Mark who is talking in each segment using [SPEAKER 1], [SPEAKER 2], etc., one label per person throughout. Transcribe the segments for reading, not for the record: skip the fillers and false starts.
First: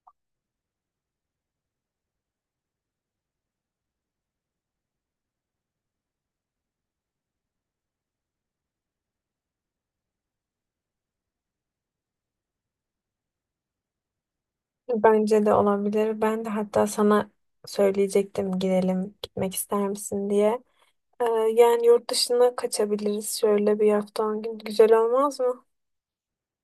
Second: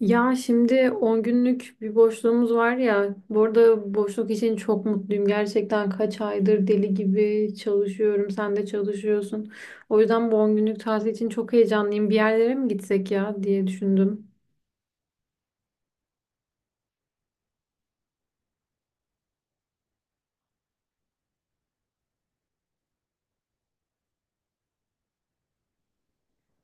[SPEAKER 1] Ya şimdi 10 günlük bir boşluğumuz var ya. Bu arada boşluk için çok mutluyum. Gerçekten kaç aydır deli gibi çalışıyorum. Sen de çalışıyorsun. O yüzden bu 10 günlük tatil için çok heyecanlıyım. Bir yerlere mi gitsek ya diye düşündüm.
[SPEAKER 2] Bence de olabilir. Ben de hatta sana söyleyecektim gidelim, gitmek ister misin diye. Ee, yani yurt dışına kaçabiliriz şöyle bir hafta 10 gün. Güzel olmaz mı?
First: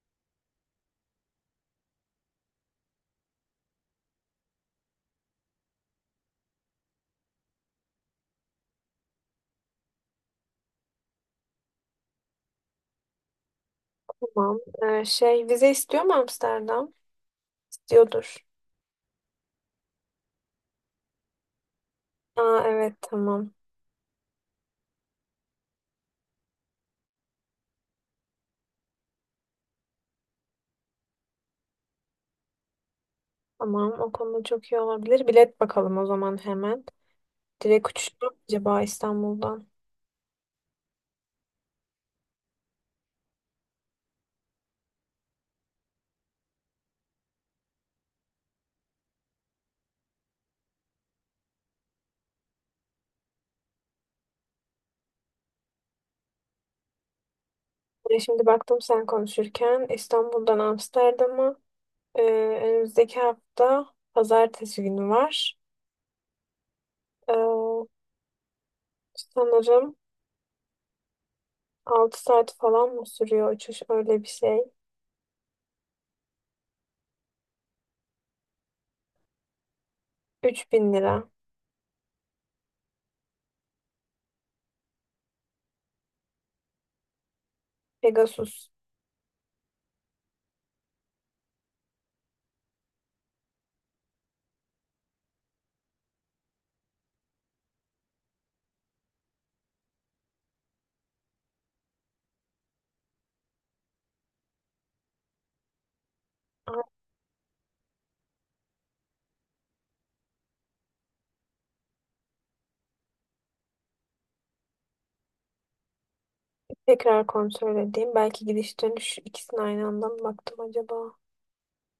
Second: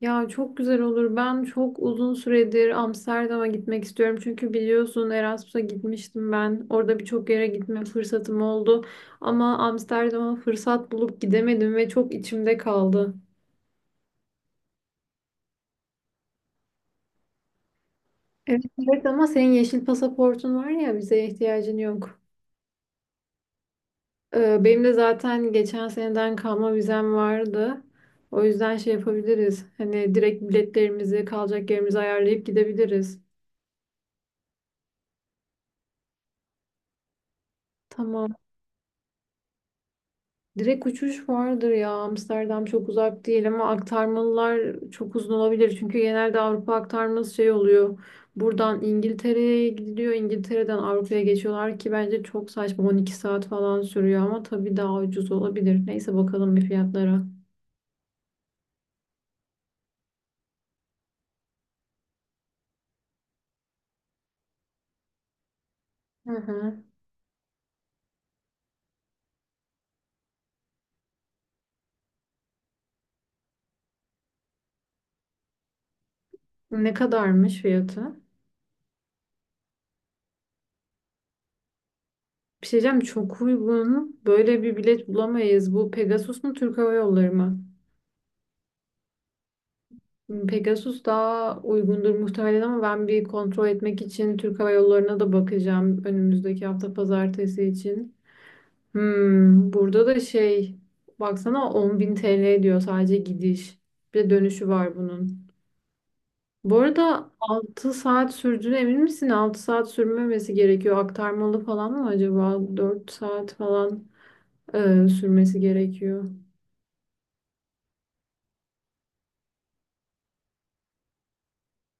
[SPEAKER 1] Ya çok güzel olur. Ben çok uzun süredir Amsterdam'a gitmek istiyorum. Çünkü biliyorsun Erasmus'a gitmiştim ben. Orada birçok yere gitme fırsatım oldu. Ama Amsterdam'a fırsat bulup gidemedim ve çok içimde kaldı.
[SPEAKER 2] Tamam. Şey vize istiyor mu Amsterdam? İstiyordur.
[SPEAKER 1] Evet, evet ama senin yeşil pasaportun var ya vizeye ihtiyacın yok.
[SPEAKER 2] Aa, evet tamam.
[SPEAKER 1] Benim de zaten geçen seneden kalma vizem vardı. O yüzden şey yapabiliriz. Hani direkt biletlerimizi, kalacak yerimizi ayarlayıp gidebiliriz.
[SPEAKER 2] Tamam o konuda çok iyi olabilir. Bilet bakalım o zaman hemen. Direkt uçuş mu
[SPEAKER 1] Tamam.
[SPEAKER 2] acaba İstanbul'dan?
[SPEAKER 1] Direkt uçuş vardır ya. Amsterdam çok uzak değil ama aktarmalılar çok uzun olabilir. Çünkü genelde Avrupa aktarması şey oluyor. Buradan İngiltere'ye gidiliyor. İngiltere'den Avrupa'ya geçiyorlar ki bence çok saçma. 12 saat falan sürüyor ama tabii daha ucuz olabilir. Neyse bakalım bir fiyatlara.
[SPEAKER 2] Şimdi baktım sen konuşurken İstanbul'dan Amsterdam'a ee, önümüzdeki hafta pazartesi günü var.
[SPEAKER 1] Hı hı.
[SPEAKER 2] Ee, Sanırım 6 saat falan mı sürüyor uçuş öyle bir şey.
[SPEAKER 1] Ne kadarmış fiyatı?
[SPEAKER 2] 3000 lira.
[SPEAKER 1] Bir şey diyeceğim çok uygun. Böyle bir bilet bulamayız. Bu Pegasus mu Türk Hava Yolları mı?
[SPEAKER 2] Pegasus.
[SPEAKER 1] Hmm, Pegasus daha uygundur muhtemelen ama ben bir kontrol etmek için Türk Hava Yolları'na da bakacağım önümüzdeki hafta pazartesi için. Hmm, burada da şey baksana 10.000 TL diyor sadece gidiş. Bir de dönüşü var bunun.
[SPEAKER 2] Ay,
[SPEAKER 1] Bu arada 6 saat sürdüğüne emin misin? 6 saat sürmemesi gerekiyor. Aktarmalı falan mı acaba? 4 saat falan sürmesi gerekiyor.
[SPEAKER 2] tekrar kontrol edeyim. Belki gidiş dönüş ikisini aynı anda mı baktım acaba?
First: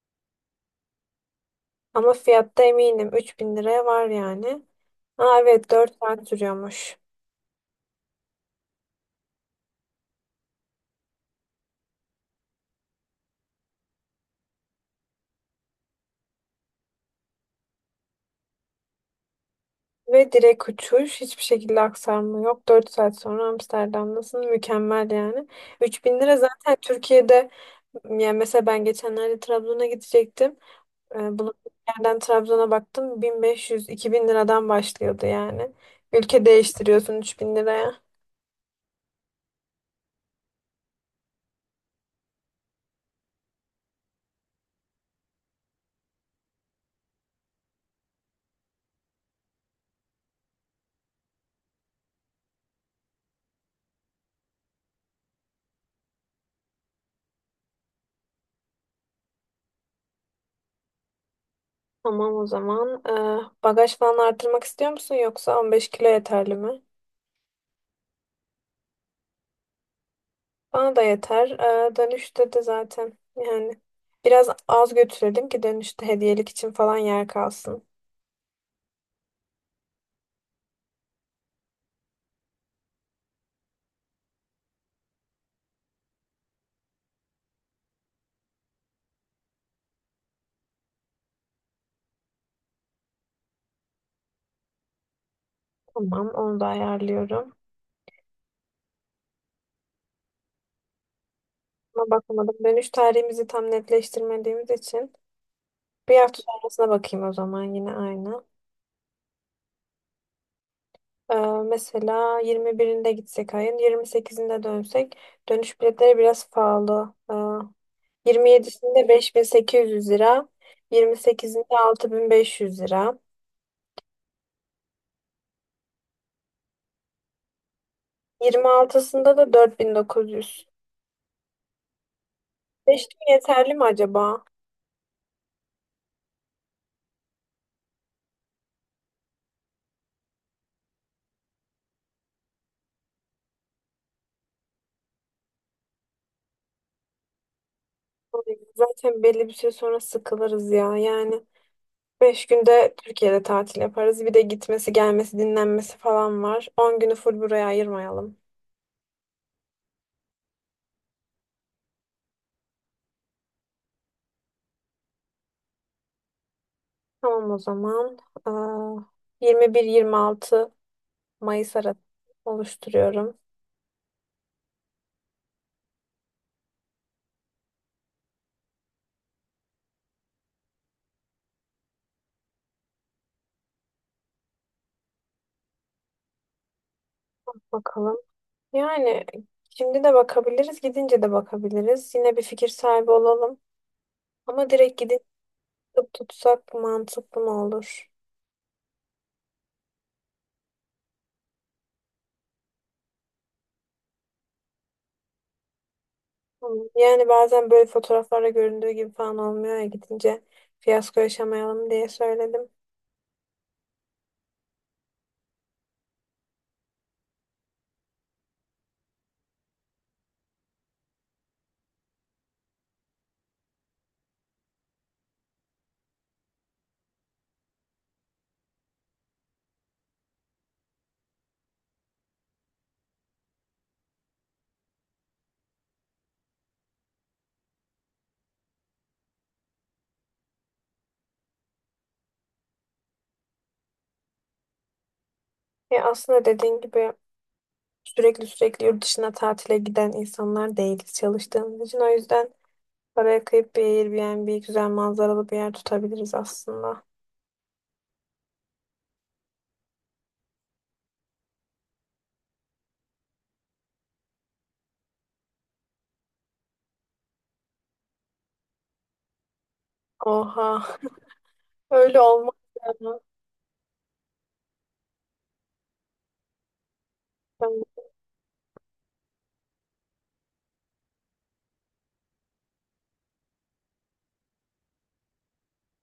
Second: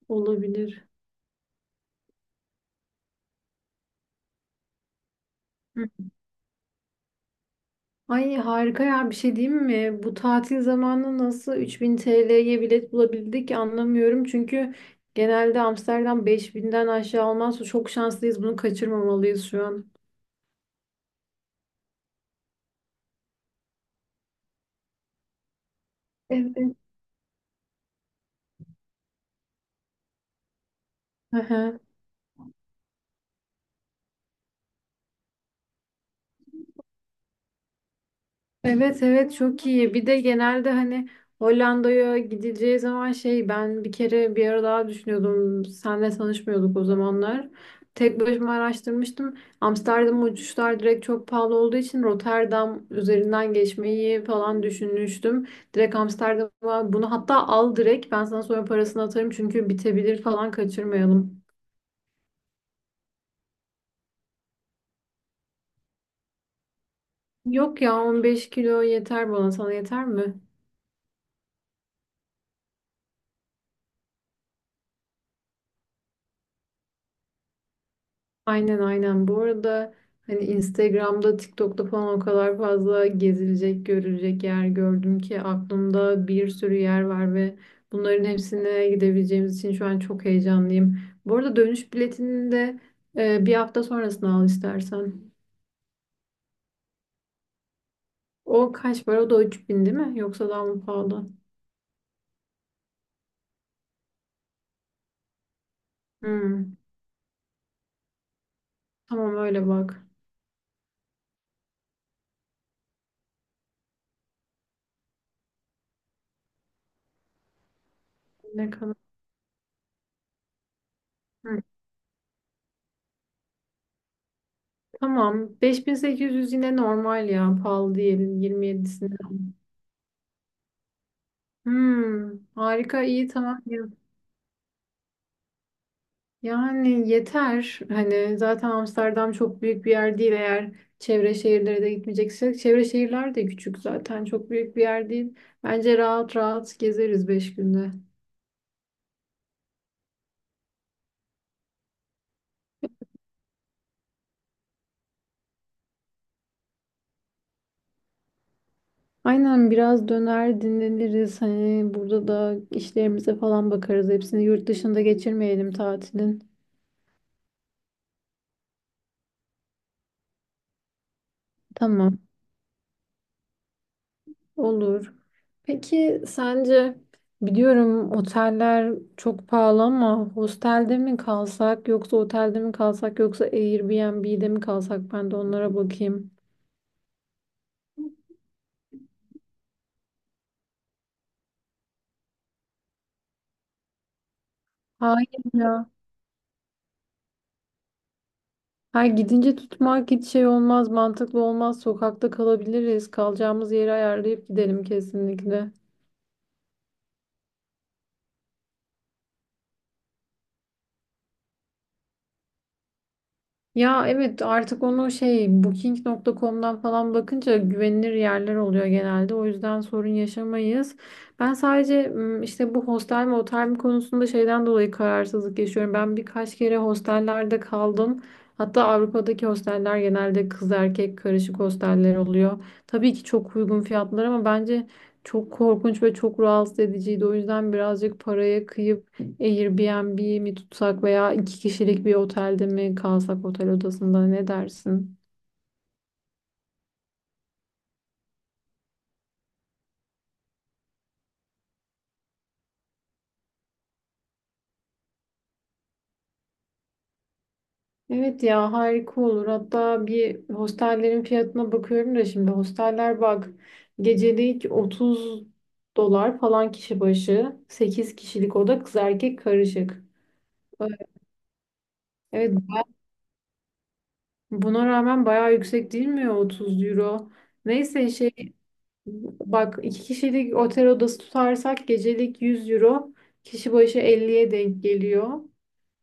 [SPEAKER 1] Olabilir.
[SPEAKER 2] Ama fiyatta eminim 3000 liraya var yani. Aa, evet 4 saat sürüyormuş.
[SPEAKER 1] Ay harika ya bir şey diyeyim mi? Bu tatil zamanı nasıl 3.000 TL'ye bilet bulabildik anlamıyorum. Çünkü genelde Amsterdam 5.000'den aşağı olmaz. Çok şanslıyız. Bunu kaçırmamalıyız şu an.
[SPEAKER 2] Ve direkt uçuş. Hiçbir şekilde aksarma yok. 4 saat sonra Amsterdam'dasın. Mükemmel yani. 3000 lira zaten
[SPEAKER 1] Evet.
[SPEAKER 2] Türkiye'de yani, mesela ben geçenlerde Trabzon'a gidecektim. Bulunduğum yerden Trabzon'a baktım 1500-2000 liradan başlıyordu yani. Ülke değiştiriyorsun 3000 liraya.
[SPEAKER 1] Evet evet çok iyi. Bir de genelde hani Hollanda'ya gidileceği zaman şey ben bir kere bir ara daha düşünüyordum. Senle tanışmıyorduk o zamanlar. Tek başıma araştırmıştım. Amsterdam uçuşlar direkt çok pahalı olduğu için Rotterdam üzerinden geçmeyi falan düşünmüştüm. Direkt Amsterdam'a bunu hatta al direkt ben sana sonra parasını atarım çünkü bitebilir falan kaçırmayalım.
[SPEAKER 2] Tamam o zaman. Bagaj falan artırmak istiyor musun yoksa 15 kilo yeterli mi?
[SPEAKER 1] Yok ya 15 kilo yeter bana sana yeter mi?
[SPEAKER 2] Bana da yeter. Dönüşte de zaten yani biraz az götürelim ki dönüşte hediyelik için falan yer kalsın.
[SPEAKER 1] Aynen aynen. Bu arada hani Instagram'da, TikTok'ta falan o kadar fazla gezilecek, görülecek yer gördüm ki aklımda bir sürü yer var ve bunların hepsine gidebileceğimiz için şu an çok heyecanlıyım. Bu arada dönüş biletini de bir hafta sonrasını al istersen.
[SPEAKER 2] Tamam, onu da ayarlıyorum.
[SPEAKER 1] O kaç para? O da 3.000 değil mi? Yoksa daha mı pahalı?
[SPEAKER 2] Ama bakmadım, dönüş tarihimizi tam netleştirmediğimiz için bir hafta
[SPEAKER 1] Hmm.
[SPEAKER 2] sonrasına bakayım o zaman, yine aynı.
[SPEAKER 1] Tamam öyle bak.
[SPEAKER 2] Ee, mesela 21'inde gitsek ayın 28'inde dönsek dönüş biletleri biraz pahalı.
[SPEAKER 1] Ne kadar?
[SPEAKER 2] 27'sinde 5800 lira,
[SPEAKER 1] Hı.
[SPEAKER 2] 28'inde 6500 lira,
[SPEAKER 1] Tamam. Beş bin sekiz yüz yine normal ya. Pahalı diyelim. 27'sini.
[SPEAKER 2] 26'sında da 4900.
[SPEAKER 1] Hmm, harika
[SPEAKER 2] 5
[SPEAKER 1] iyi
[SPEAKER 2] gün
[SPEAKER 1] tamam.
[SPEAKER 2] yeterli mi acaba?
[SPEAKER 1] Yani yeter. Hani zaten Amsterdam çok büyük bir yer değil eğer çevre şehirlere de gitmeyeceksek. Çevre şehirler de küçük zaten. Çok büyük bir yer değil. Bence rahat rahat gezeriz 5 günde.
[SPEAKER 2] Zaten belli bir süre sonra sıkılırız ya. Yani 5 günde Türkiye'de tatil yaparız. Bir de gitmesi, gelmesi, dinlenmesi falan var. 10 günü full buraya ayırmayalım.
[SPEAKER 1] Aynen biraz döner dinleniriz. Hani burada da işlerimize falan bakarız. Hepsini yurt dışında geçirmeyelim tatilin.
[SPEAKER 2] Tamam o zaman. 21-26 Mayıs arası
[SPEAKER 1] Tamam.
[SPEAKER 2] oluşturuyorum.
[SPEAKER 1] Olur. Peki sence biliyorum oteller çok pahalı ama hostelde mi kalsak yoksa otelde mi kalsak yoksa Airbnb'de mi kalsak ben de onlara bakayım.
[SPEAKER 2] Bakalım. Yani şimdi de bakabiliriz, gidince de bakabiliriz. Yine bir fikir sahibi olalım. Ama direkt gidip
[SPEAKER 1] Hayır ya.
[SPEAKER 2] tutup tutsak mantıklı mı olur?
[SPEAKER 1] Ha gidince tutmak hiç şey olmaz, mantıklı olmaz. Sokakta kalabiliriz. Kalacağımız yeri ayarlayıp gidelim kesinlikle.
[SPEAKER 2] Hı. Yani bazen böyle fotoğraflarda göründüğü gibi falan olmuyor ya, gidince fiyasko yaşamayalım diye söyledim.
[SPEAKER 1] Ya evet artık onu şey Booking.com'dan falan bakınca güvenilir yerler oluyor genelde. O yüzden sorun yaşamayız. Ben sadece işte bu hostel mi otel mi konusunda şeyden dolayı kararsızlık yaşıyorum. Ben birkaç kere hostellerde kaldım. Hatta Avrupa'daki hosteller genelde kız erkek karışık hosteller oluyor. Tabii ki çok uygun fiyatlar ama bence çok korkunç ve çok rahatsız ediciydi. O yüzden birazcık paraya kıyıp Airbnb mi tutsak veya 2 kişilik bir otelde mi kalsak otel odasında ne dersin?
[SPEAKER 2] Ya aslında, dediğin gibi, sürekli sürekli yurt dışına tatile giden insanlar değiliz çalıştığımız için. O yüzden paraya kıyıp bir Airbnb, güzel manzaralı bir yer tutabiliriz aslında.
[SPEAKER 1] Evet ya harika olur. Hatta bir hostellerin fiyatına bakıyorum da şimdi hosteller bak gecelik 30 dolar falan kişi başı 8 kişilik oda kız erkek karışık.
[SPEAKER 2] Oha. Öyle olmaz
[SPEAKER 1] Evet
[SPEAKER 2] ya.
[SPEAKER 1] buna rağmen bayağı yüksek değil mi ya 30 euro? Neyse şey bak 2 kişilik otel odası tutarsak gecelik 100 euro kişi başı 50'ye denk geliyor.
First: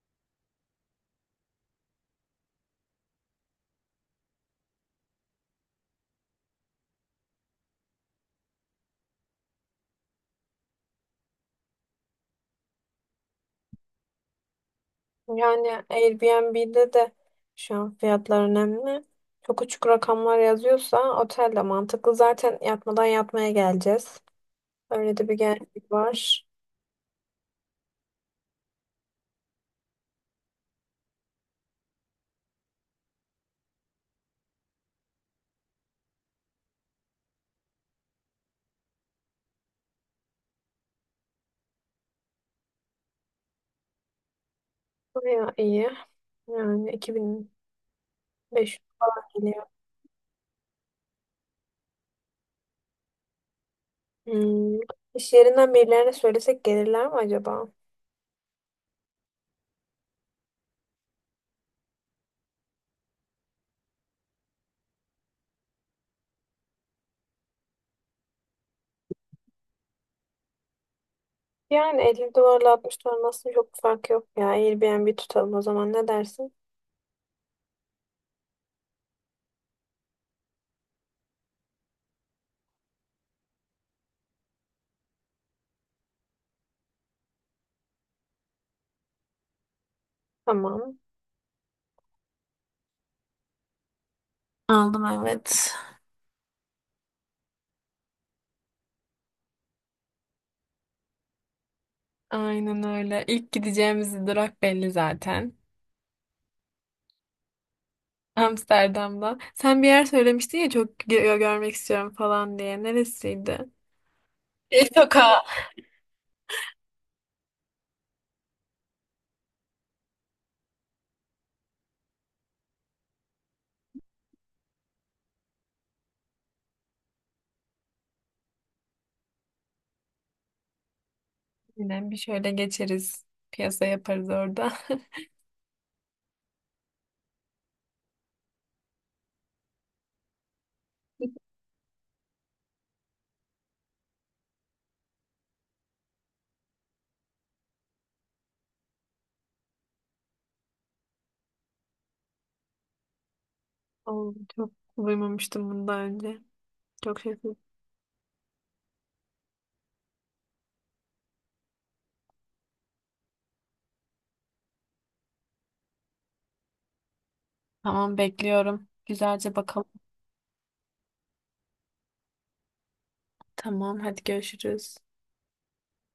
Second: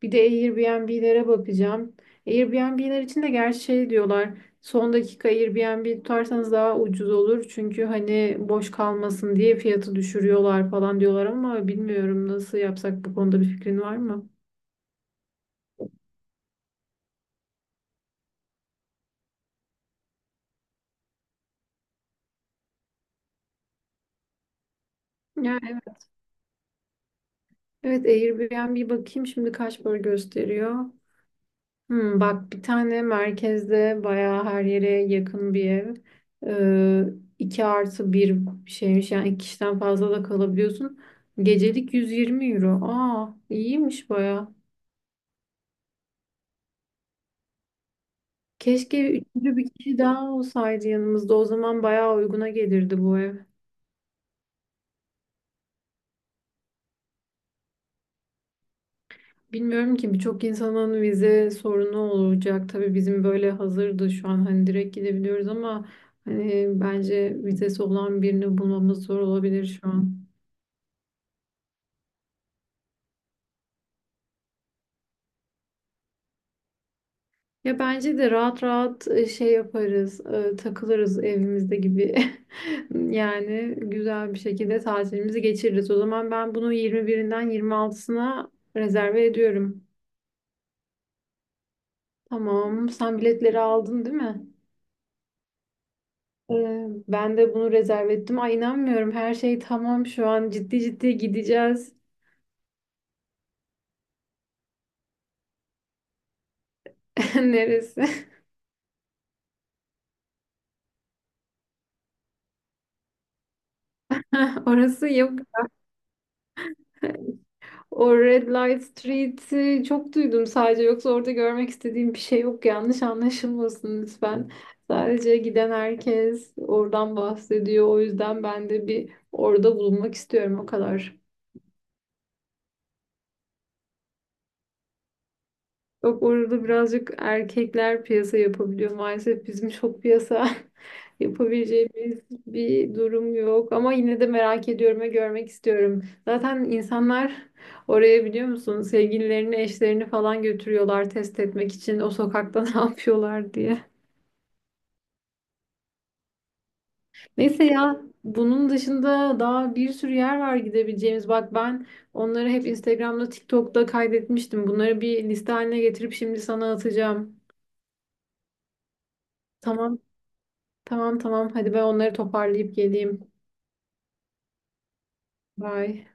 [SPEAKER 1] Bir de Airbnb'lere bakacağım. Airbnb'ler için de gerçi şey diyorlar. Son dakika Airbnb tutarsanız daha ucuz olur. Çünkü hani boş kalmasın diye fiyatı düşürüyorlar falan diyorlar ama bilmiyorum nasıl yapsak bu konuda bir fikrin var mı?
[SPEAKER 2] Yani Airbnb'de de şu an fiyatlar önemli. Çok uçuk rakamlar yazıyorsa otel de mantıklı. Zaten yatmadan yatmaya geleceğiz. Öyle de bir
[SPEAKER 1] Ya
[SPEAKER 2] gerçek
[SPEAKER 1] evet.
[SPEAKER 2] var.
[SPEAKER 1] Evet Airbnb bakayım şimdi kaç para gösteriyor. Hmm, bak bir tane merkezde bayağı her yere yakın bir ev. Ee, 2+1 şeymiş yani 2 kişiden fazla da kalabiliyorsun. Gecelik 120 euro. Aa iyiymiş bayağı.
[SPEAKER 2] Baya iyi. Yani 2500
[SPEAKER 1] Keşke üçüncü
[SPEAKER 2] geliyor.
[SPEAKER 1] bir kişi daha olsaydı yanımızda. O zaman bayağı uyguna gelirdi bu ev.
[SPEAKER 2] Hmm. İş yerinden birilerine söylesek gelirler mi acaba?
[SPEAKER 1] Bilmiyorum ki birçok insanın vize sorunu olacak. Tabii bizim böyle hazırdı şu an hani direkt gidebiliyoruz ama hani bence vizesi olan birini bulmamız zor olabilir şu an.
[SPEAKER 2] Yani 50 dolarla 60 dolar aslında çok bir fark yok ya. Airbnb tutalım o zaman, ne dersin?
[SPEAKER 1] Ya bence de rahat rahat şey yaparız, takılırız evimizde gibi. Yani güzel bir şekilde tatilimizi geçiririz. O zaman ben bunu 21'inden 26'sına rezerve ediyorum.
[SPEAKER 2] Tamam.
[SPEAKER 1] Tamam, sen biletleri aldın değil mi?
[SPEAKER 2] Aldım, evet.
[SPEAKER 1] Ben de bunu rezerve ettim. Ay inanmıyorum, her şey tamam şu an. Ciddi ciddi gideceğiz.
[SPEAKER 2] Aynen öyle. İlk gideceğimiz durak belli zaten.
[SPEAKER 1] Neresi?
[SPEAKER 2] Amsterdam'da. Sen bir yer söylemiştin ya, çok görmek istiyorum falan diye. Neresiydi?
[SPEAKER 1] Orası yok.
[SPEAKER 2] Sokağa.
[SPEAKER 1] O Red Light Street'i çok duydum sadece. Yoksa orada görmek istediğim bir şey yok. Yanlış anlaşılmasın lütfen. Sadece giden herkes oradan bahsediyor. O yüzden ben de bir orada bulunmak istiyorum o kadar.
[SPEAKER 2] Yine bir şöyle geçeriz. Piyasa yaparız orada.
[SPEAKER 1] Yok orada birazcık erkekler piyasa yapabiliyor. Maalesef bizim çok piyasa yapabileceğimiz bir durum yok. Ama yine de merak ediyorum ve görmek istiyorum. Zaten insanlar oraya biliyor musun sevgililerini, eşlerini falan götürüyorlar test etmek için o sokakta ne yapıyorlar diye.
[SPEAKER 2] Oo, çok duymamıştım bundan önce. Çok şaşırdım.
[SPEAKER 1] Neyse ya bunun dışında daha bir sürü yer var gidebileceğimiz. Bak ben onları hep Instagram'da, TikTok'ta kaydetmiştim. Bunları bir liste haline getirip şimdi sana atacağım.
[SPEAKER 2] Tamam, bekliyorum. Güzelce bakalım.
[SPEAKER 1] Tamam. Tamam tamam. Hadi ben onları toparlayıp geleyim.
[SPEAKER 2] Tamam, hadi görüşürüz.
[SPEAKER 1] Bye.